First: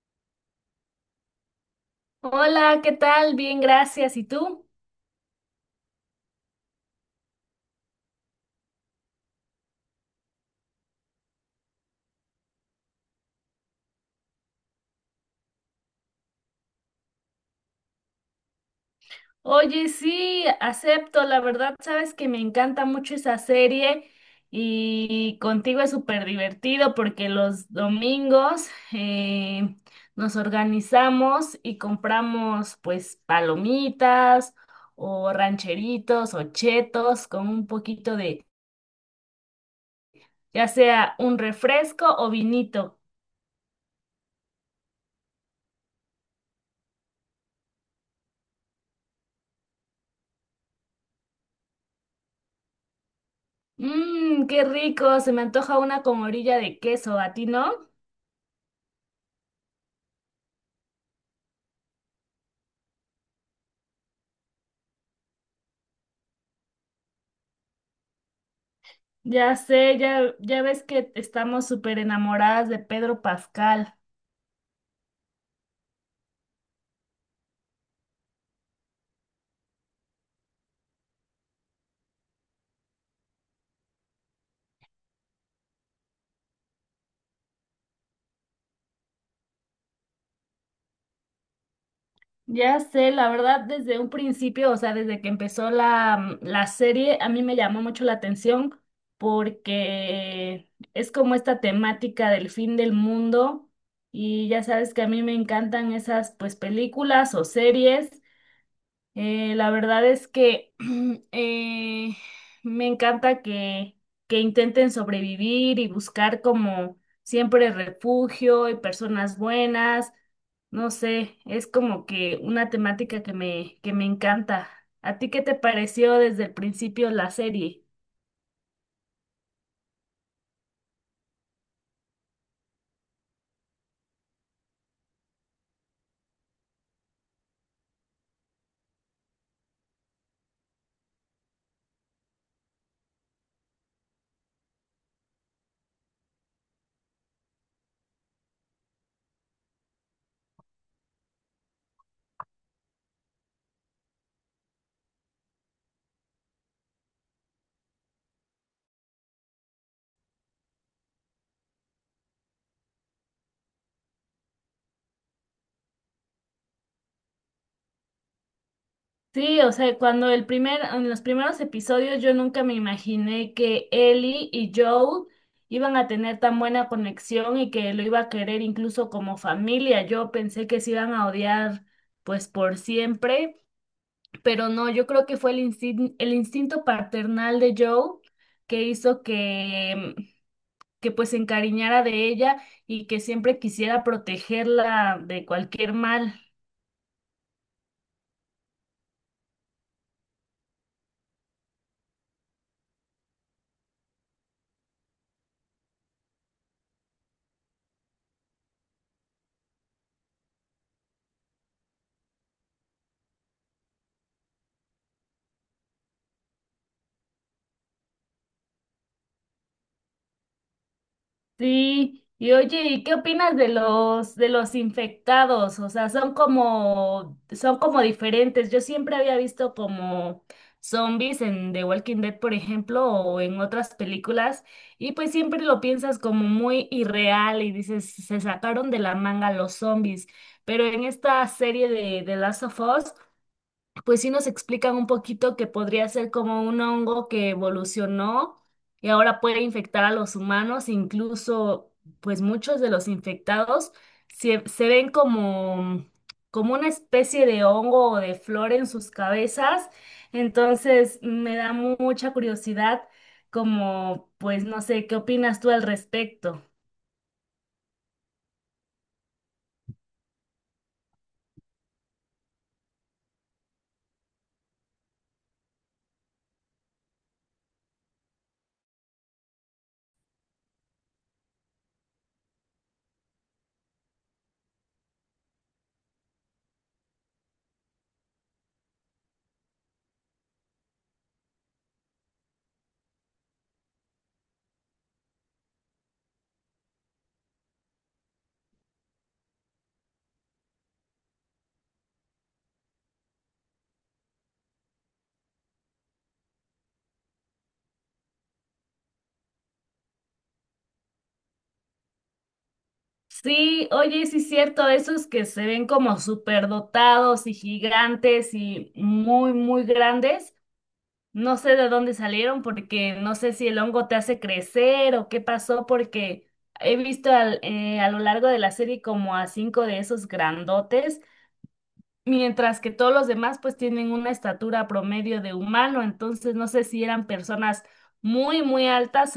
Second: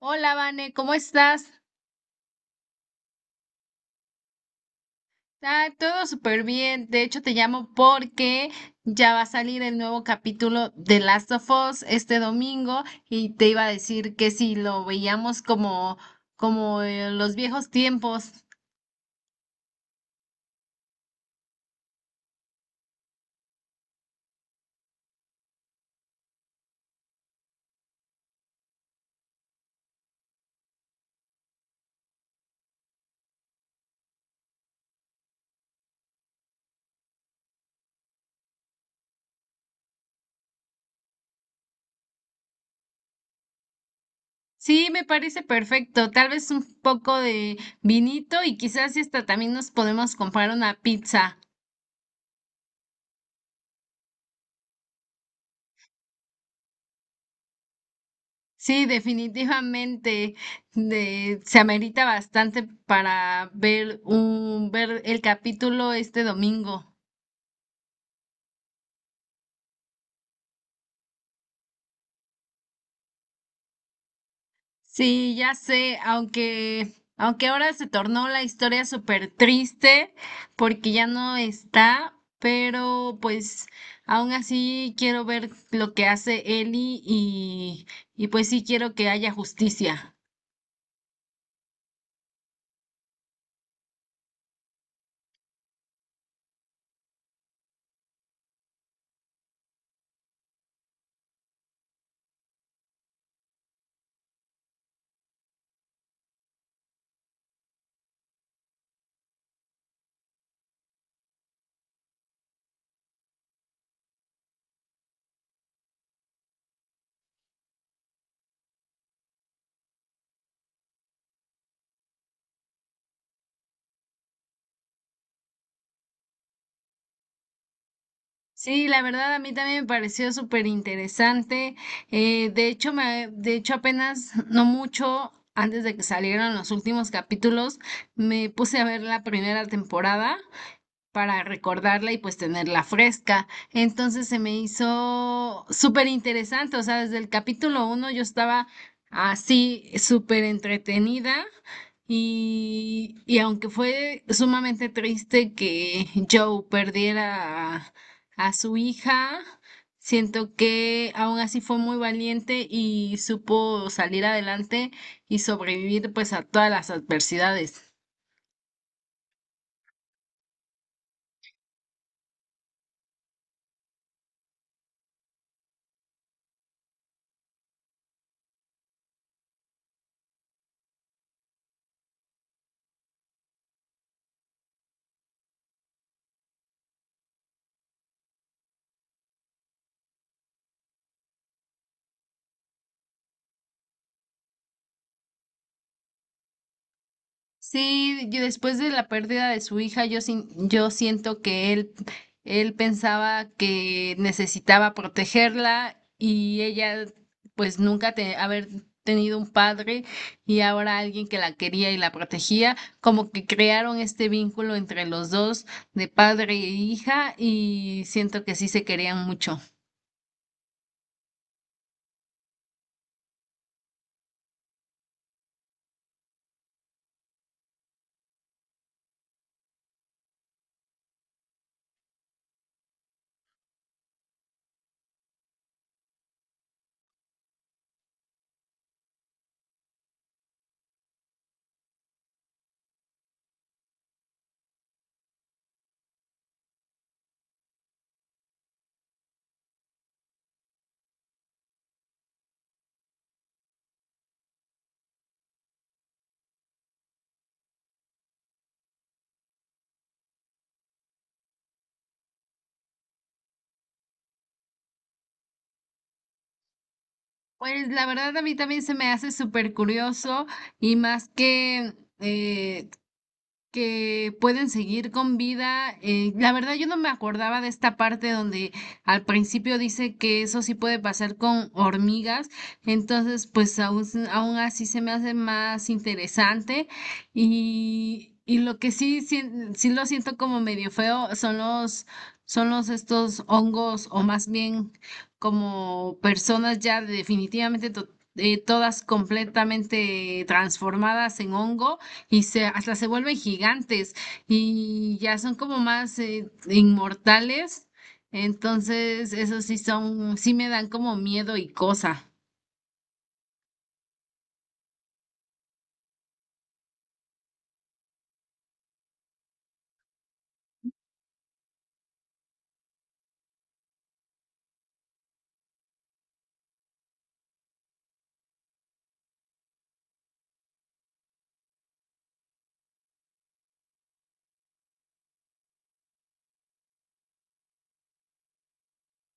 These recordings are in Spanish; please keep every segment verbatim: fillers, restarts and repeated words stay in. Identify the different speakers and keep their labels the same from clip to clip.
Speaker 1: Hola, Vane, ¿cómo estás?
Speaker 2: Hola, ¿qué tal? Bien, gracias. ¿Y tú?
Speaker 1: Ah, todo súper bien. De hecho, te llamo porque ya va a salir el nuevo capítulo de Last of Us este domingo y te iba a decir que si lo veíamos como, como en los viejos tiempos.
Speaker 2: Oye, sí, acepto. La verdad, sabes que me encanta mucho esa serie y contigo es súper divertido porque los domingos eh, nos organizamos y compramos pues palomitas o rancheritos o chetos con un poquito de, ya sea un refresco o vinito.
Speaker 1: Sí, me parece perfecto. Tal vez un poco de vinito y quizás y hasta también nos podemos comprar una pizza.
Speaker 2: Mmm, qué rico. Se me antoja una con orilla de queso. ¿A ti no?
Speaker 1: Sí, definitivamente de- se amerita bastante para ver un ver el capítulo este domingo.
Speaker 2: Ya sé, ya, ya ves que estamos súper enamoradas de Pedro Pascal.
Speaker 1: Sí, ya sé, aunque aunque ahora se tornó la historia súper triste porque ya no está, pero pues aún así quiero ver lo que hace Ellie y y pues sí quiero que haya justicia.
Speaker 2: Ya sé, la verdad, desde un principio, o sea, desde que empezó la, mm, la serie, a mí me llamó mucho la atención porque es como esta temática del fin del mundo y ya sabes que a mí me encantan esas pues películas o series. Eh, la verdad es que eh, me encanta que, que intenten sobrevivir y buscar como siempre refugio y personas buenas. No sé, es como que una temática que me, que me encanta. ¿A ti qué te pareció desde el principio la serie?
Speaker 1: Sí, la verdad a mí también me pareció súper interesante. Eh, de hecho, me, de hecho apenas no mucho antes de que salieran los últimos capítulos, me puse a ver la primera temporada para recordarla y pues tenerla fresca. Entonces se me hizo súper interesante, o sea, desde el capítulo uno yo estaba así súper entretenida y, y aunque fue sumamente triste que Joe perdiera a, a su hija, siento que aún así fue muy valiente y supo salir adelante y sobrevivir pues a todas las adversidades.
Speaker 2: Sí, o sea, cuando el primer, en los primeros episodios yo nunca me imaginé que Ellie y Joel iban a tener tan buena conexión y que lo iba a querer incluso como familia. Yo pensé que se iban a odiar pues por siempre, pero no, yo creo que fue el instin- el instinto paternal de Joel que hizo que, que pues se encariñara de ella y que siempre quisiera protegerla de cualquier mal.
Speaker 1: Sí, y después de la pérdida de su hija, yo, sin- yo siento que él, él pensaba que necesitaba protegerla y ella pues nunca te, haber tenido un padre y ahora alguien que la quería y la protegía, como que crearon este vínculo entre los dos de padre e hija y siento que sí se querían mucho.
Speaker 2: Sí, y oye, ¿y qué opinas de los de los infectados? O sea, son como son como diferentes. Yo siempre había visto como zombies en The Walking Dead, por ejemplo, o en otras películas, y pues siempre lo piensas como muy irreal y dices, se sacaron de la manga los zombies. Pero en esta serie de The Last of Us pues sí nos explican un poquito que podría ser como un hongo que evolucionó y ahora puede infectar a los humanos, incluso pues muchos de los infectados se, se ven como, como una especie de hongo o de flor en sus cabezas, entonces me da mu- mucha curiosidad como pues no sé, ¿qué opinas tú al respecto?
Speaker 1: Pues la verdad a mí también se me hace súper curioso y más que... eh, que pueden seguir con vida. Eh, la verdad, yo no me acordaba de esta parte donde al principio dice que eso sí puede pasar con hormigas, entonces pues aún, aún así se me hace más interesante y, y lo que sí, sí, sí lo siento como medio feo son los, son los estos hongos o más bien como personas ya definitivamente to- eh, todas completamente transformadas en hongo y se, hasta se vuelven gigantes y ya son como más eh, inmortales. Entonces, eso sí son, sí me dan como miedo y cosa.
Speaker 2: Sí, oye, sí es cierto, esos que se ven como superdotados y gigantes y muy, muy grandes, no sé de dónde salieron porque no sé si el hongo te hace crecer o qué pasó porque he visto al- eh, a lo largo de la serie como a cinco de esos grandotes, mientras que todos los demás pues tienen una estatura promedio de humano, entonces no sé si eran personas muy, muy altas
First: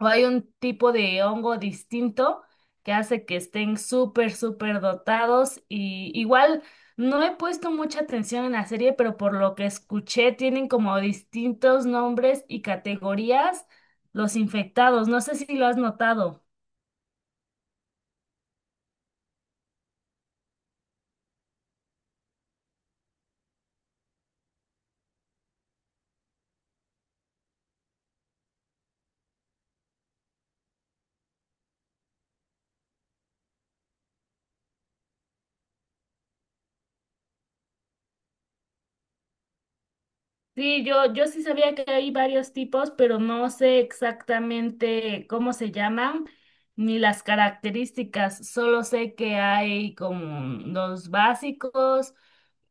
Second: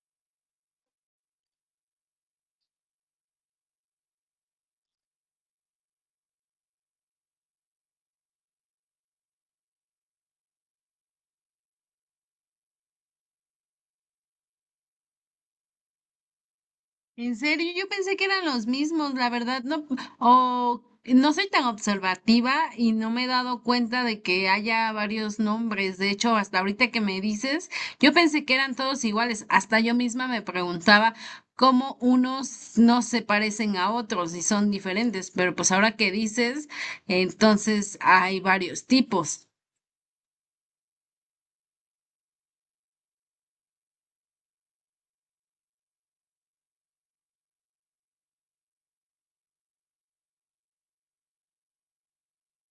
Speaker 2: o hay un tipo de hongo distinto que hace que estén súper, súper dotados y igual no he puesto mucha atención en la serie, pero por lo que escuché tienen como distintos nombres y categorías los infectados. No sé si lo has notado.
Speaker 1: En serio, yo pensé que eran los mismos, la verdad, no, o no soy tan observativa y no me he dado cuenta de que haya varios nombres. De hecho, hasta ahorita que me dices, yo pensé que eran todos iguales. Hasta yo misma me preguntaba cómo unos no se parecen a otros y son diferentes, pero pues ahora que dices, entonces hay varios tipos.
Speaker 2: Sí, yo, yo sí sabía que hay varios tipos, pero no sé exactamente cómo se llaman ni las características. Solo sé que hay como los básicos,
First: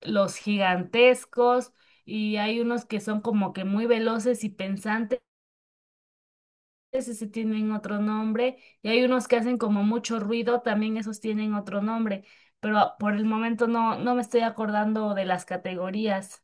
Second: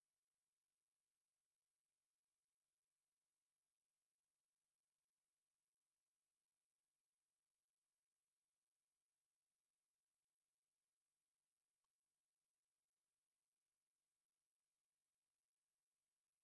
Speaker 2: los gigantescos y hay unos que son como que muy veloces y pensantes, ese tienen otro nombre, y hay unos que hacen como mucho ruido, también esos tienen otro nombre, pero por el momento no, no me estoy acordando de las categorías.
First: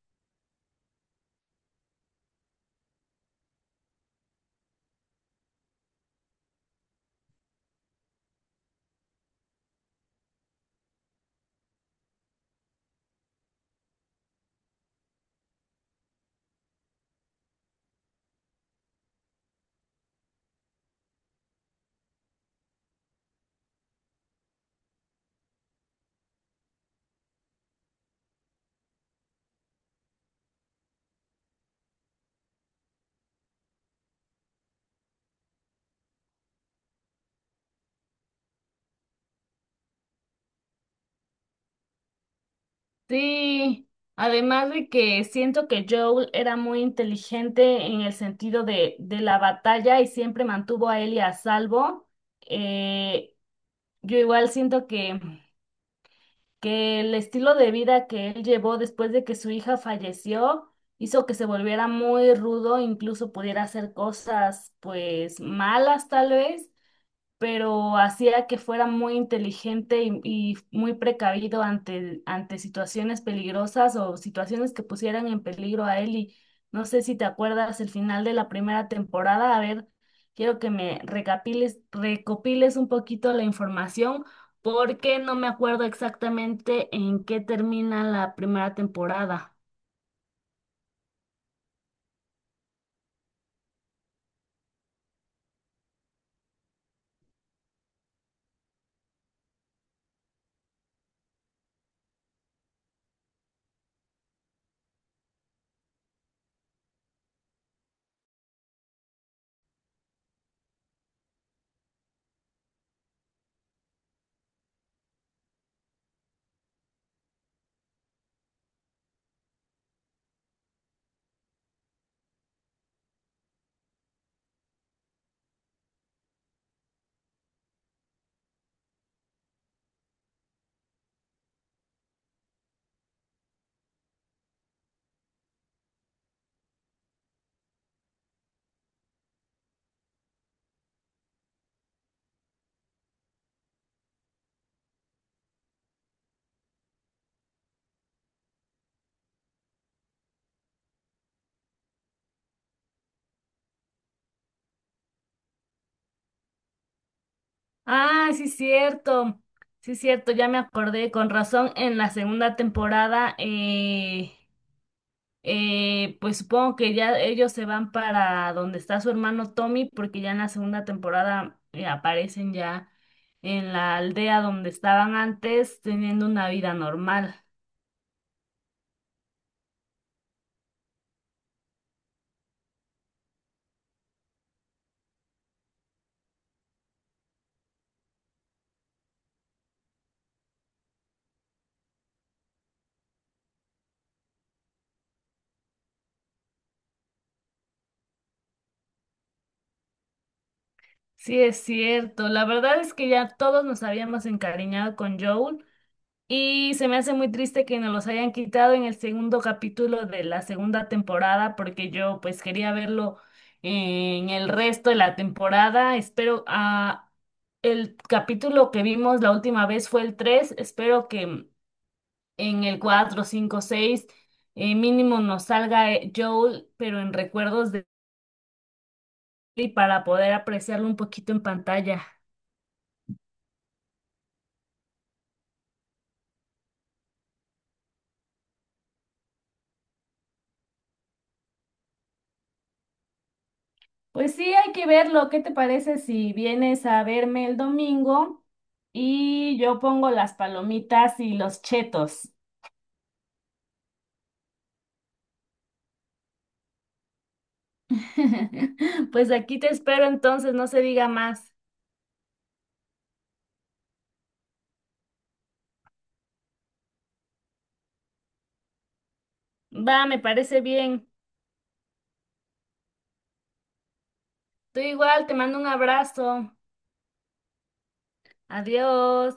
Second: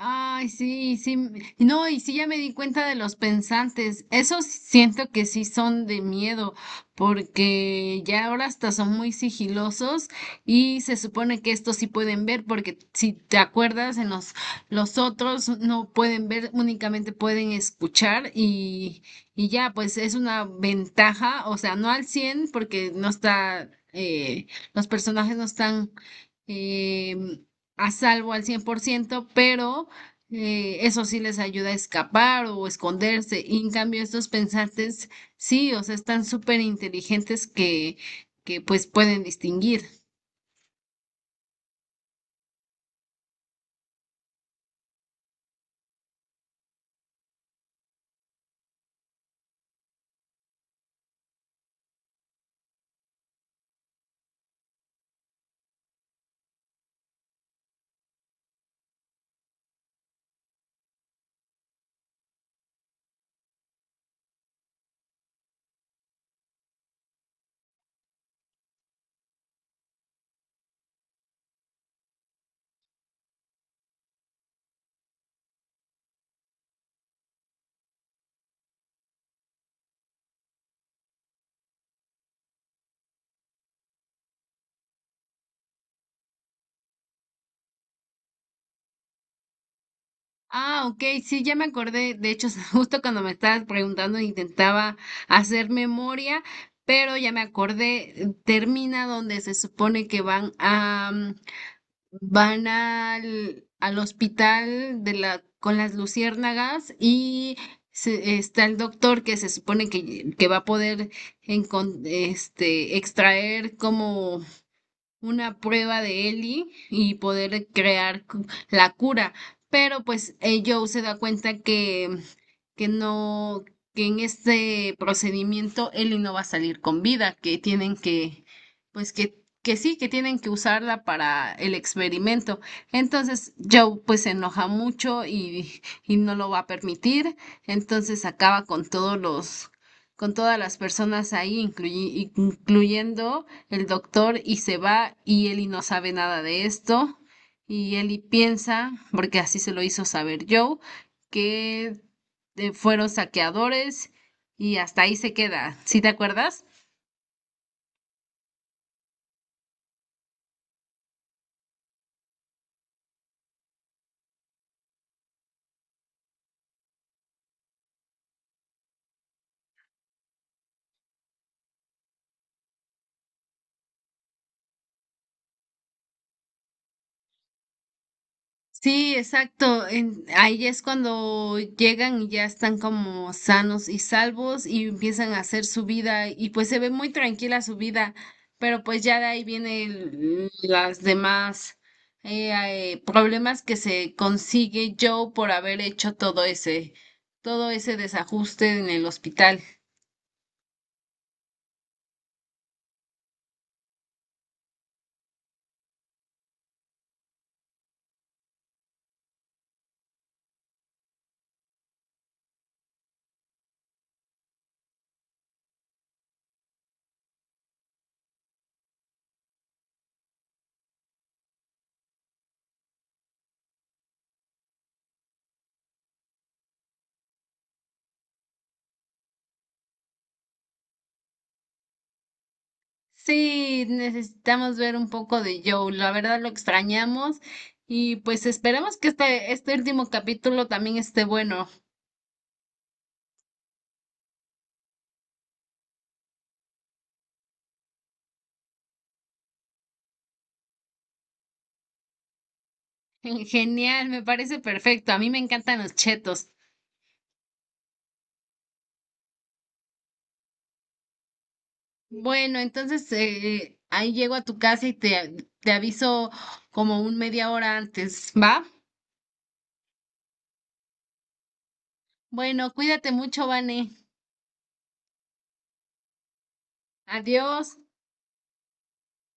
Speaker 1: Ay, sí, sí. m- No, y sí ya me di cuenta de los pensantes. Esos siento que sí son de miedo, porque ya ahora hasta son muy sigilosos y se supone que estos sí pueden ver, porque si te acuerdas, en los, los otros no pueden ver, únicamente pueden escuchar y, y ya, pues es una ventaja, o sea, no al cien porque no está, eh, los personajes no están em, a salvo al cien por ciento, pero eh, eso sí les ayuda a escapar o esconderse. Y en cambio estos pensantes, sí, o sea, están súper inteligentes que, que pues pueden distinguir.
Speaker 2: Sí, además de que siento que Joel era muy inteligente en el sentido de, de la batalla y siempre mantuvo a Ellie a salvo. Eh, yo igual siento que, que el estilo de vida que él llevó después de que su hija falleció hizo que se volviera muy rudo, incluso pudiera hacer cosas pues malas tal vez, pero hacía que fuera muy inteligente y, y muy precavido ante, ante situaciones peligrosas o situaciones que pusieran en peligro a él. Y no sé si te acuerdas el final de la primera temporada. A ver, quiero que me recapiles- recopiles un poquito la información porque no me acuerdo exactamente en qué termina la primera temporada.
Speaker 1: Ah, ok, sí, ya me acordé. De hecho, justo cuando me estabas preguntando, intentaba hacer memoria, pero ya me acordé, termina donde se supone que van a, Van al, al hospital de la, con las luciérnagas y se- está el doctor que se supone que, que va a poder encon- este, extraer como una prueba de Ellie y poder crear cu- la cura. Pero pues eh, Joe se da cuenta que, que no, que en este procedimiento Ellie no va a salir con vida, que tienen que, pues que, que sí, que tienen que usarla para el experimento. Entonces Joe pues se enoja mucho y, y no lo va a permitir. Entonces acaba con todos los, con todas las personas ahí, incluyi- incluyendo el doctor y se va y Ellie no sabe nada de esto y Ellie piensa, porque así se lo hizo saber Joe, que eh, fueron saqueadores y hasta ahí se queda. ¿Sí te acuerdas?
Speaker 2: Ah, sí, cierto. Sí, cierto, ya me acordé, con razón, en la segunda temporada eh, eh, pues supongo que ya ellos se van para donde está su hermano Tommy, porque ya en la segunda temporada eh, aparecen ya en la aldea donde estaban antes, teniendo una vida normal.
Speaker 1: Sí, exacto. en- ahí es cuando llegan y ya están como sanos y salvos y empiezan a hacer su vida y pues se ve muy tranquila su vida, pero pues ya de ahí vienen las demás eh, eh, problemas que se consigue Joe por haber hecho todo ese, todo ese desajuste en el hospital.
Speaker 2: Sí, es cierto. La verdad es que ya todos nos habíamos encariñado con Joel, y se me hace muy triste que nos los hayan quitado en el segundo capítulo de la segunda temporada, porque yo pues quería verlo en el resto de la temporada. Espero, a el capítulo que vimos la última vez fue el tres. Espero que en el cuatro, cinco, seis, eh, mínimo nos salga eh, Joel, pero en recuerdos de y para poder apreciarlo un poquito en pantalla.
Speaker 1: Sí, necesitamos ver un poco de Joe. La verdad lo extrañamos y pues esperemos que este, este último capítulo también esté bueno.
Speaker 2: Pues sí, hay que verlo. ¿Qué te parece si vienes a verme el domingo y yo pongo las palomitas y los chetos?
Speaker 1: Genial, me parece perfecto. A mí me encantan los chetos.
Speaker 2: Pues aquí te espero entonces, no se diga más.
Speaker 1: Bueno, entonces eh, ahí llego a tu casa y te, te aviso como un media hora antes, ¿va?
Speaker 2: Va, me parece bien.
Speaker 1: Bueno, cuídate mucho, Vane.
Speaker 2: Tú igual, te mando un abrazo.
Speaker 1: Adiós.
Speaker 2: Adiós.